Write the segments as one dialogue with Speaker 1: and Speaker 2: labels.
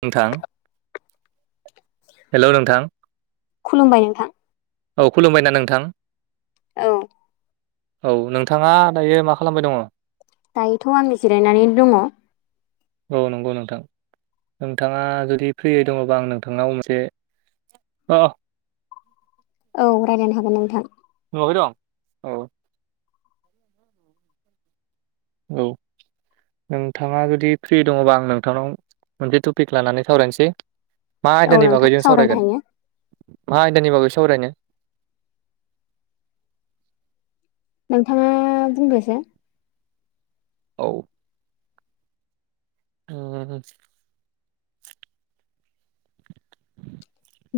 Speaker 1: नोंथां हेलौ नोंथां
Speaker 2: खुलुमबाय नोंथां
Speaker 1: औ खुलुमबायना नोंथां
Speaker 2: औ
Speaker 1: औ नोंथाङा दायो मा खालामबाय दङ?
Speaker 2: दायोथ' आंनि जिरायनानै दङ।
Speaker 1: औ नंगौ नोंथां नोंथाङा जुदि फ्रियै दङबा आं नोंथांनाव मोनसे ओ
Speaker 2: औ रालायनो हागोन नोंथां।
Speaker 1: नयावहाय दं औ औ नोंथाङा जुदि फ्रि दङबा आं नोंथांनाव मोनसे टपिक लानानै सावरायनोसै। मा
Speaker 2: औ
Speaker 1: आयदानि
Speaker 2: नोंथां
Speaker 1: बागै जों
Speaker 2: सावरायनो
Speaker 1: सावरायगोन
Speaker 2: हायो
Speaker 1: मा आयदानि बागै? सावरायनो?
Speaker 2: नोंथाङा बुंदोसाय।
Speaker 1: औ ओ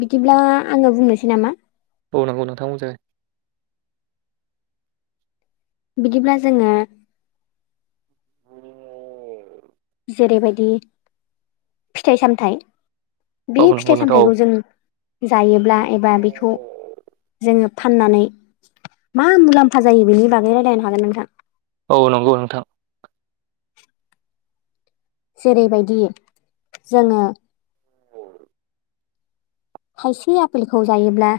Speaker 2: बिदिब्ला आङो बुंनोसै नामा?
Speaker 1: अ नंगौ नोंथांमोनजों
Speaker 2: बिदिब्ला जोङो जेरैबायदि फिथाइ सामथायाइ बे
Speaker 1: औ नंगौ
Speaker 2: फिथाइ
Speaker 1: नोंथां
Speaker 2: सामथायाइखौ जों जायोब्ला एबा बेखौ जोङो फाननानै मा मुलाम्फा जायो बेनि बागै राय्लायनो हागोन नोंथां।
Speaker 1: औ नंगौ नोंथां
Speaker 2: जेरैबायदि जोङो खायसे आफेलखौ जायोब्ला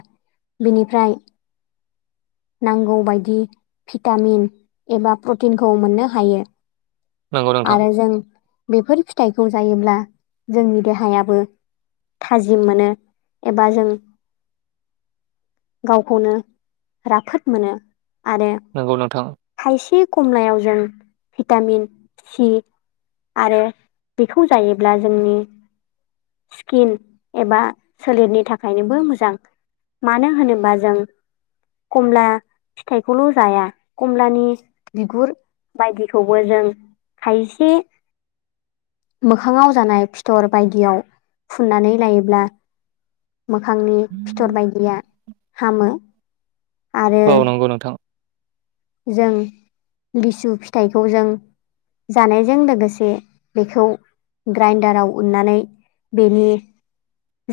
Speaker 2: बिनिफ्राय नांगौ बायदि भिटामिन एबा प्रटिनखौ मोननो हायो।
Speaker 1: नंगौ नोंथां
Speaker 2: आरो जों बेफोर फिथाइखौ जायोब्ला जोंनि देहायाबो थाजिम मोनो एबा जों गावखौनो राफोद मोनो। आरो
Speaker 1: नंगौ नोंथां
Speaker 2: थायसे खमलायाव जों भिटामिन सि आरो बेखौ जायोब्ला जोंनि स्किन एबा सोलेरनि थाखायनोबो मोजां। मानो होनोबा जों कमला फिथाइखौल' जाया कमलानि बिगुर बायदिखौबो जों खायसे मोखाङाव जानाय फिथर बायदियाव फुननानै लायोब्ला मोखांनि फिथर बायदिया हामो। आरो
Speaker 1: औ नंगौ नोंथां
Speaker 2: जों लिसु फिथाइखौ जों जानायजों लोगोसे बेखौ ग्राइनदाराव उननानै बेनि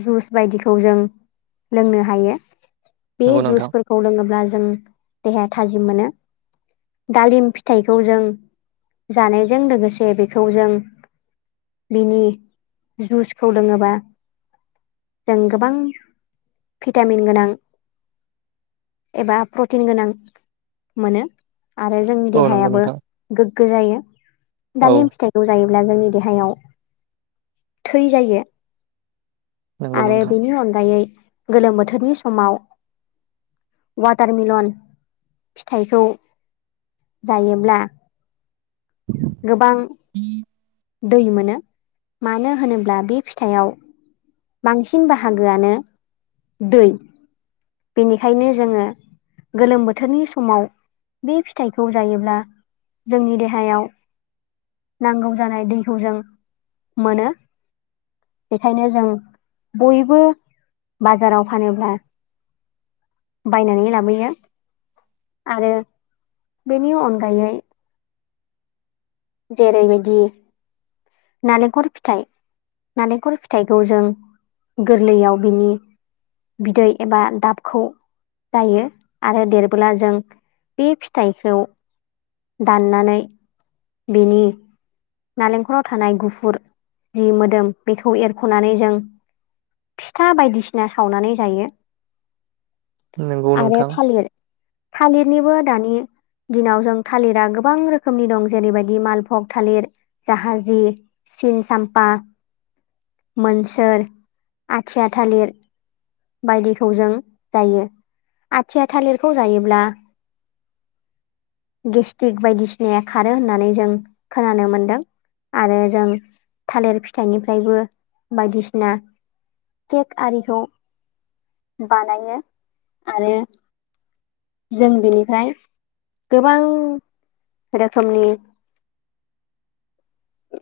Speaker 2: जुस बायदिखौ जों लोंनो हायो। बे
Speaker 1: नंगौ नोंथां
Speaker 2: जुइसफोरखौ लोङोब्ला जों देहाया थाजिम मोनो। दालिम फिथाइखौ जों जानायजों लोगोसे बेखौ जों बिनि जुसखौ लोङोबा जों गोबां भिटामिन गोनां एबा प्रटिन गोनां मोनो आरो जोंनि
Speaker 1: औ नंगौ
Speaker 2: देहायाबो
Speaker 1: नोंथां
Speaker 2: गोग्गो जायो
Speaker 1: औ
Speaker 2: दालिम फिथाइखौ जायो ब्ला जोंनि देहायाव थै जायो।
Speaker 1: नंगौ
Speaker 2: आरो
Speaker 1: नोंथां
Speaker 2: बेनि अनगायै गोलोम बोथोरनि समाव वाटार मिलन फिथाइखौ जायोब्ला गोबां दै मोनो मानो होनोब्ला बे फिथाइयाव बांसिन बाहागोआनो दै। बेनिखायनो जोङो गोलोम बोथोरनि समाव बे फिथाइखौ जायोब्ला जोंनि देहायाव नांगौ जानाय दैखौ जों मोनो। बेखायनो जों बयबो बाजाराव फानोब्ला बायनानै लाबोयो। आरो बेनि अनगायै जेरैबायदि नालेंखर फिथाइ नालेंखल फिथाइखौ जों गोरलैयाव बिनि बिदै एबा दाबखौ जायो आरो देरबोला जों बे फिथाइखौ दाननानै बिनि नालेंखराव थानाय गुफुर जि मोदोम बेखौ एरख'नानै जों फिथा बायदिसिना सावनानै जायो।
Speaker 1: नंगौ
Speaker 2: आरो
Speaker 1: नोंथां।
Speaker 2: थालिर थालिरनिबो दानि दिनाव जों थालिरा गोबां रोखोमनि दं। जेरैबायदि मालफग थालिर जाहाजि सिन साम्फा। मोनसोर आथिया थालिर बायदिखौ जों जायो आथिया थालिरखौ जायोब्ला गेस्ट्रिक बायदिसिनाया खारो होननानै जों खोनानो मोनदों। आरो जों थालिर फिथाइनिफ्रायबो बायदिसिना केक आरिखौ बानायो आरो जों बिनिफाय गोबां रोखोमनि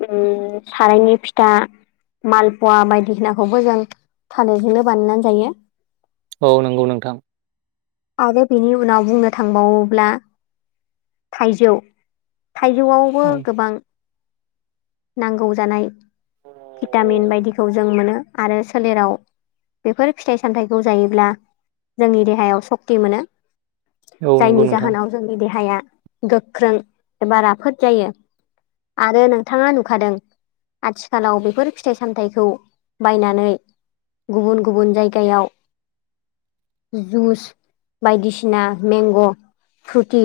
Speaker 2: ओम सारायनि फिथा। मालपवा बायदिसिनाखौबो जों फानैजोंनो बानायनानै जायो।
Speaker 1: औ नंगौ नोंथां।
Speaker 2: आरो बिनि उनाव बुंनो थांबावोब्ला थाइजौ। थाइजौआवबो
Speaker 1: औ।
Speaker 2: गोबां नांगौ जानाय भिटामिन बायदिखौ जों मोनो आरो सोलेराव बेफोर फिथाइ सामथायाइखौ जायोब्ला जोंनि देहायाव सक्ति मोनो।
Speaker 1: औ नंगौ
Speaker 2: जायनि
Speaker 1: नोंथां
Speaker 2: जाहोनाव जोंनि देहाया गोख्रों एबा राफोद जायो आरो नों नोंथाङा नुखादों आथिखालाव बेफोर फिथाइ सामथायाइखौ बायनानै गुबुन गुबुन जायगायाव जुस बायदिसिना मेंग' फ्रुति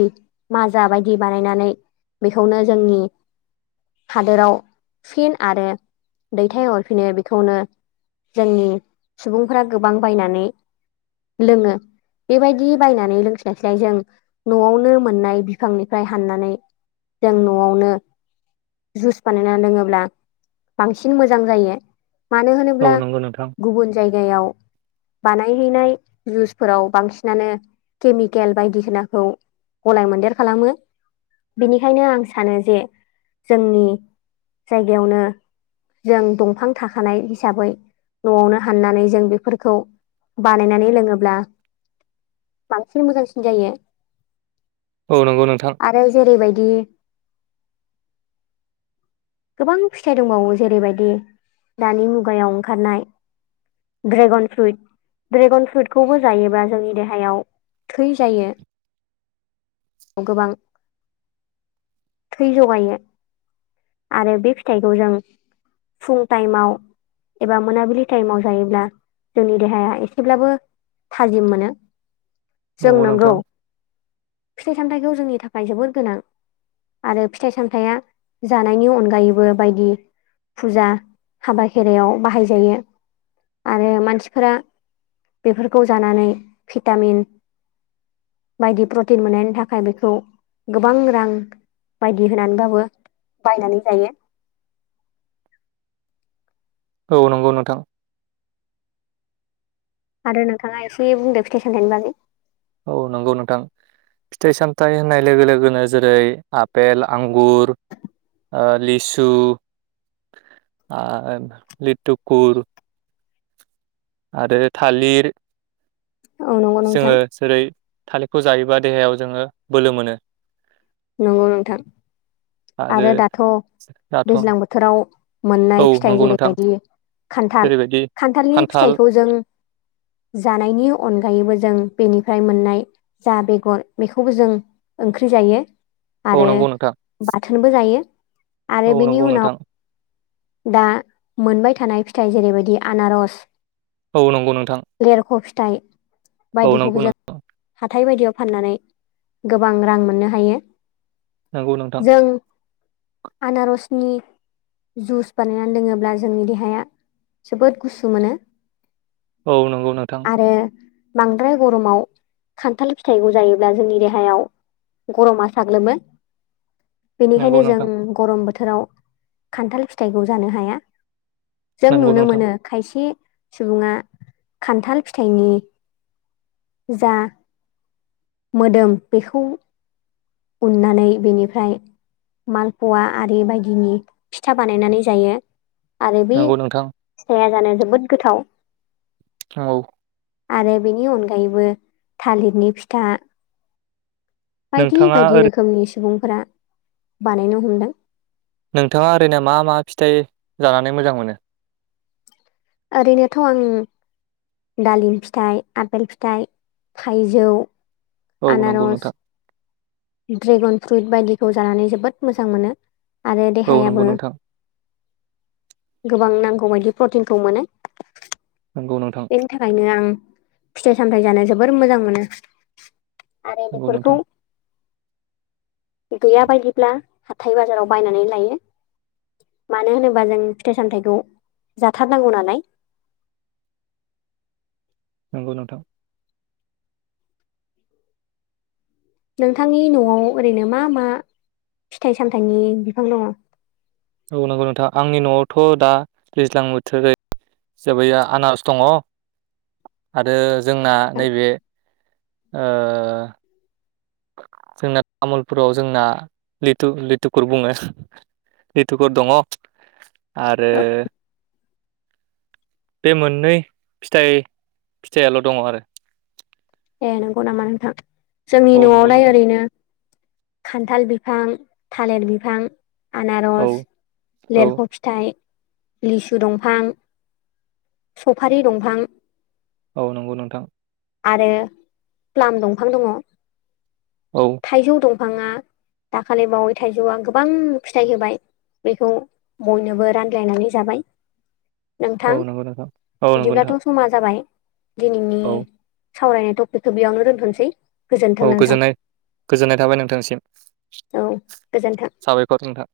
Speaker 2: माजा बायदि बानायनानै बेखौनो जोंनि। हादोराव फिन आरो दैथायहरफिनो बिखौनो जोंनि सुबुंफोरा गोबां बायनानै लोङो। बेबायदि बायनानै लोंस्लायस्लाय जों न'आवनो मोननाय बिफांनिफ्राय हाननानै जों न'आवनो जुस बानायना लोङोब्ला बांसिन मोजां जायो। मानो
Speaker 1: औ
Speaker 2: होनोब्ला
Speaker 1: नंगौ नोंथां
Speaker 2: गुबुन जायगायाव बानायहैनाय जुसफोराव बांसिनानो केमिकेल बायदिसिनाखौ गलाय मोनदेर खालामो बिनिखायनो आं सानो जे जोंनि जायगायावनो। जों दंफां थाखानाय हिसाबै न'आवनो हाननानै जों बेफोरखौ। बानायनानै लोङोब्ला बांसिन मोजांसिन जायो।
Speaker 1: औ नंगौ नोंथां
Speaker 2: आरो जेरैबायदि।
Speaker 1: [inaudible]
Speaker 2: गोबां फिथाइ दोंबावो जेरैबायदि दानि मुगायाव ओंखारनाय। Dragon fruit. ड्रेगन फ्रुइटखौबो जायोबा जोंनि देहायाव थै जायो। गोबां थै जगायो। आरो बे फिथाइखौ जों फुं टाइमाव। एबा मोनाबिलि टाइमाव जायोब्ला जोंनि देहाया एसेब्लाबो। थाजिम मोनो जों
Speaker 1: नंगौ
Speaker 2: नोंगौ
Speaker 1: नोंथां
Speaker 2: फिथाइ सामथाइखौ। जोंनि थाखाय जोबोद गोनां आरो फिथाइ सामथाइया। जानायनि अनगायैबो बायदि। फुजा हाबा खेरायाव बाहायजायो आरो मानसिफोरा। बेफोरखौ जानानै भिटामिन। बायदि प्रटिन मोननायनि थाखाय बेखौ गोबां रां। बायदि होनानैबाबो बायनानै जायो।
Speaker 1: औ नंगौ नोंथां।
Speaker 2: आरो नोंथाङा एसे बुंदो फिथाइ सामथायाइनि बागै।
Speaker 1: औ नंगौ नोंथां। फिथाइ सामथाइ होननाय लोगो लोगोनो जेरै आफपेल आंगुर। ओ लिसु आर लिटुकुर। आरो थालिर
Speaker 2: औ नंगौ नोंथां
Speaker 1: जोङो जेरै। थालिरखौ जायोबा देहायाव जोङो बोलो मोनो।
Speaker 2: नंगौ नोंथां आरो दाथ'
Speaker 1: दाथ'
Speaker 2: दैज्लां बोथोराव।
Speaker 1: औ
Speaker 2: मोननाय फिथाइ
Speaker 1: नंगौ नोंथां
Speaker 2: जेरैबायदि खान्थाल
Speaker 1: जेरैबायदि
Speaker 2: खान्थालनि
Speaker 1: खान्थाल
Speaker 2: फिथाइखौ जों जानायनि अनगायैबो जों बेनिफ्राय मोननाय जा बेगर बेखौबो जों ओंख्रि जायो।
Speaker 1: औ
Speaker 2: आरो
Speaker 1: नंगौ नोंथां
Speaker 2: बाथोनबो जायो
Speaker 1: औ
Speaker 2: आरो बेनि
Speaker 1: नंगौ
Speaker 2: उनाव
Speaker 1: नोंथां
Speaker 2: दा मोनबाय थानाय फिथाइ जेरैबायदि आनारस
Speaker 1: औ नंगौ नोंथां
Speaker 2: दाइ
Speaker 1: औनांग न
Speaker 2: हाथथाय बायदियाव फाननानै गोबां रां मोननो हायो।
Speaker 1: नंगौ नोंथां।
Speaker 2: जों आनारसनि जुस बानायनानै दोङोब्ला जोंनि देहाया जोबोद गुसु मोनो।
Speaker 1: औ नंगौ नोंथां।
Speaker 2: आरो बांद्राय गरमाव खान्थाल फिथाइखौ जायोब्ला जोंनि देहायाव गरमा। थाग्लो
Speaker 1: नंगौ
Speaker 2: बेनिखायनो जों
Speaker 1: नोंथां
Speaker 2: गरम बोथोराव। बोथोराव खान्थाल फिथाइखौ जानो हाया जों
Speaker 1: नंगौ
Speaker 2: नुनो
Speaker 1: नोंथां
Speaker 2: मोनो खायसे सुबुङा खान्थाल फिथाइनि जा मोदोम बेखौ उननानै बेनिफ्राय मालपवा आरि बायदिनि फिथा बानायनानै जायो आरो बे
Speaker 1: नंगौ नोंथां
Speaker 2: फिथाइआ जानो जोबोद गोथाव।
Speaker 1: औ।
Speaker 2: आरो बेनि अनगायैबो थालिरनि फिथा बायदि
Speaker 1: नोंथाङा
Speaker 2: बायदि
Speaker 1: ओरै
Speaker 2: रोखोमनि सुबुंफोरा बानायनो हमदों
Speaker 1: नोंथाङा ओरैनो मा मा फिथाइ जानानै मोजां मोनो।
Speaker 2: ओरैनोथ' आं दालिम फिथाइ आफपेल फिथाइ थाइजौ
Speaker 1: औ नंगौ
Speaker 2: आनारस
Speaker 1: नोंथां।
Speaker 2: ड्रेगन फ्रुइट बायदिखौ जानानै जोबोद मोजां मोनो आरो
Speaker 1: औ
Speaker 2: देहायाबो
Speaker 1: नंगौ नोंथां
Speaker 2: गोबां नांगौ बायदि प्रटिनखौ मोनो।
Speaker 1: नंगौ नोंथां
Speaker 2: बेनि थाखायनो आं फिथाइ सामथायाइ जानो जोबोर मोजां मोनो। आरोारनि
Speaker 1: नंगौ
Speaker 2: बरख
Speaker 1: नोंथां
Speaker 2: गैया बायदिब्ला हाथथाय बाजाराव बायनानै लायो। मानो होनोबा जों फिथाइ सामथायखौ जाथारनांगौ नालाय
Speaker 1: नंगौ नोंथां।
Speaker 2: नोंथांनि न'आव ओरैनो मा मा फिथाइ सामथायाइनि बिफां दङ।
Speaker 1: औ नंगौ नोंथां आंनि न'आवथ' दा दैज्लां बोथोर जायो। जबोैाया आनास दङ। आरो जोंना नैबे जोंना तामुलपुराव जोंना लिथु लिथुफोर बुङो। लिथुफोर दङ आरो।
Speaker 2: औ
Speaker 1: बे मोननै फिथाइ फिथाइयाल' दङ आरो
Speaker 2: ए नंगौ नामा नोंथां जोंनि
Speaker 1: औ नंगौ
Speaker 2: न'आवलाय
Speaker 1: नोंथां
Speaker 2: ओरैनो खान्थाल बिफां थालिर बिफां
Speaker 1: औ
Speaker 2: आनारस
Speaker 1: औ
Speaker 2: लिरह' फिथाइ लिसु दंफां सफारि दंफां
Speaker 1: औ नंगौ नोंथां।
Speaker 2: आरो प्लाम दंफां दङ
Speaker 1: औ
Speaker 2: थाइजौ दंफां
Speaker 1: [unintelligible]
Speaker 2: दाखालि बावै थाइजौआ गोबां फिथाइ होबाय बेखौ बयनोबो रानलायनानै जाबाय।
Speaker 1: औ
Speaker 2: नोंथां
Speaker 1: नंगौ नोंथां औ नंगौ नोंथां
Speaker 2: बिदिब्लाथ' समा जाबाय। दिनैनि
Speaker 1: औ
Speaker 2: सावरायनाय टपिकखौ बेयावनो दोनथ'सै
Speaker 1: औ गोजोननाय गोजोननाय थाबाय नोंथांसिम
Speaker 2: औ गोजोन्थों।
Speaker 1: साबायखर नोंथां।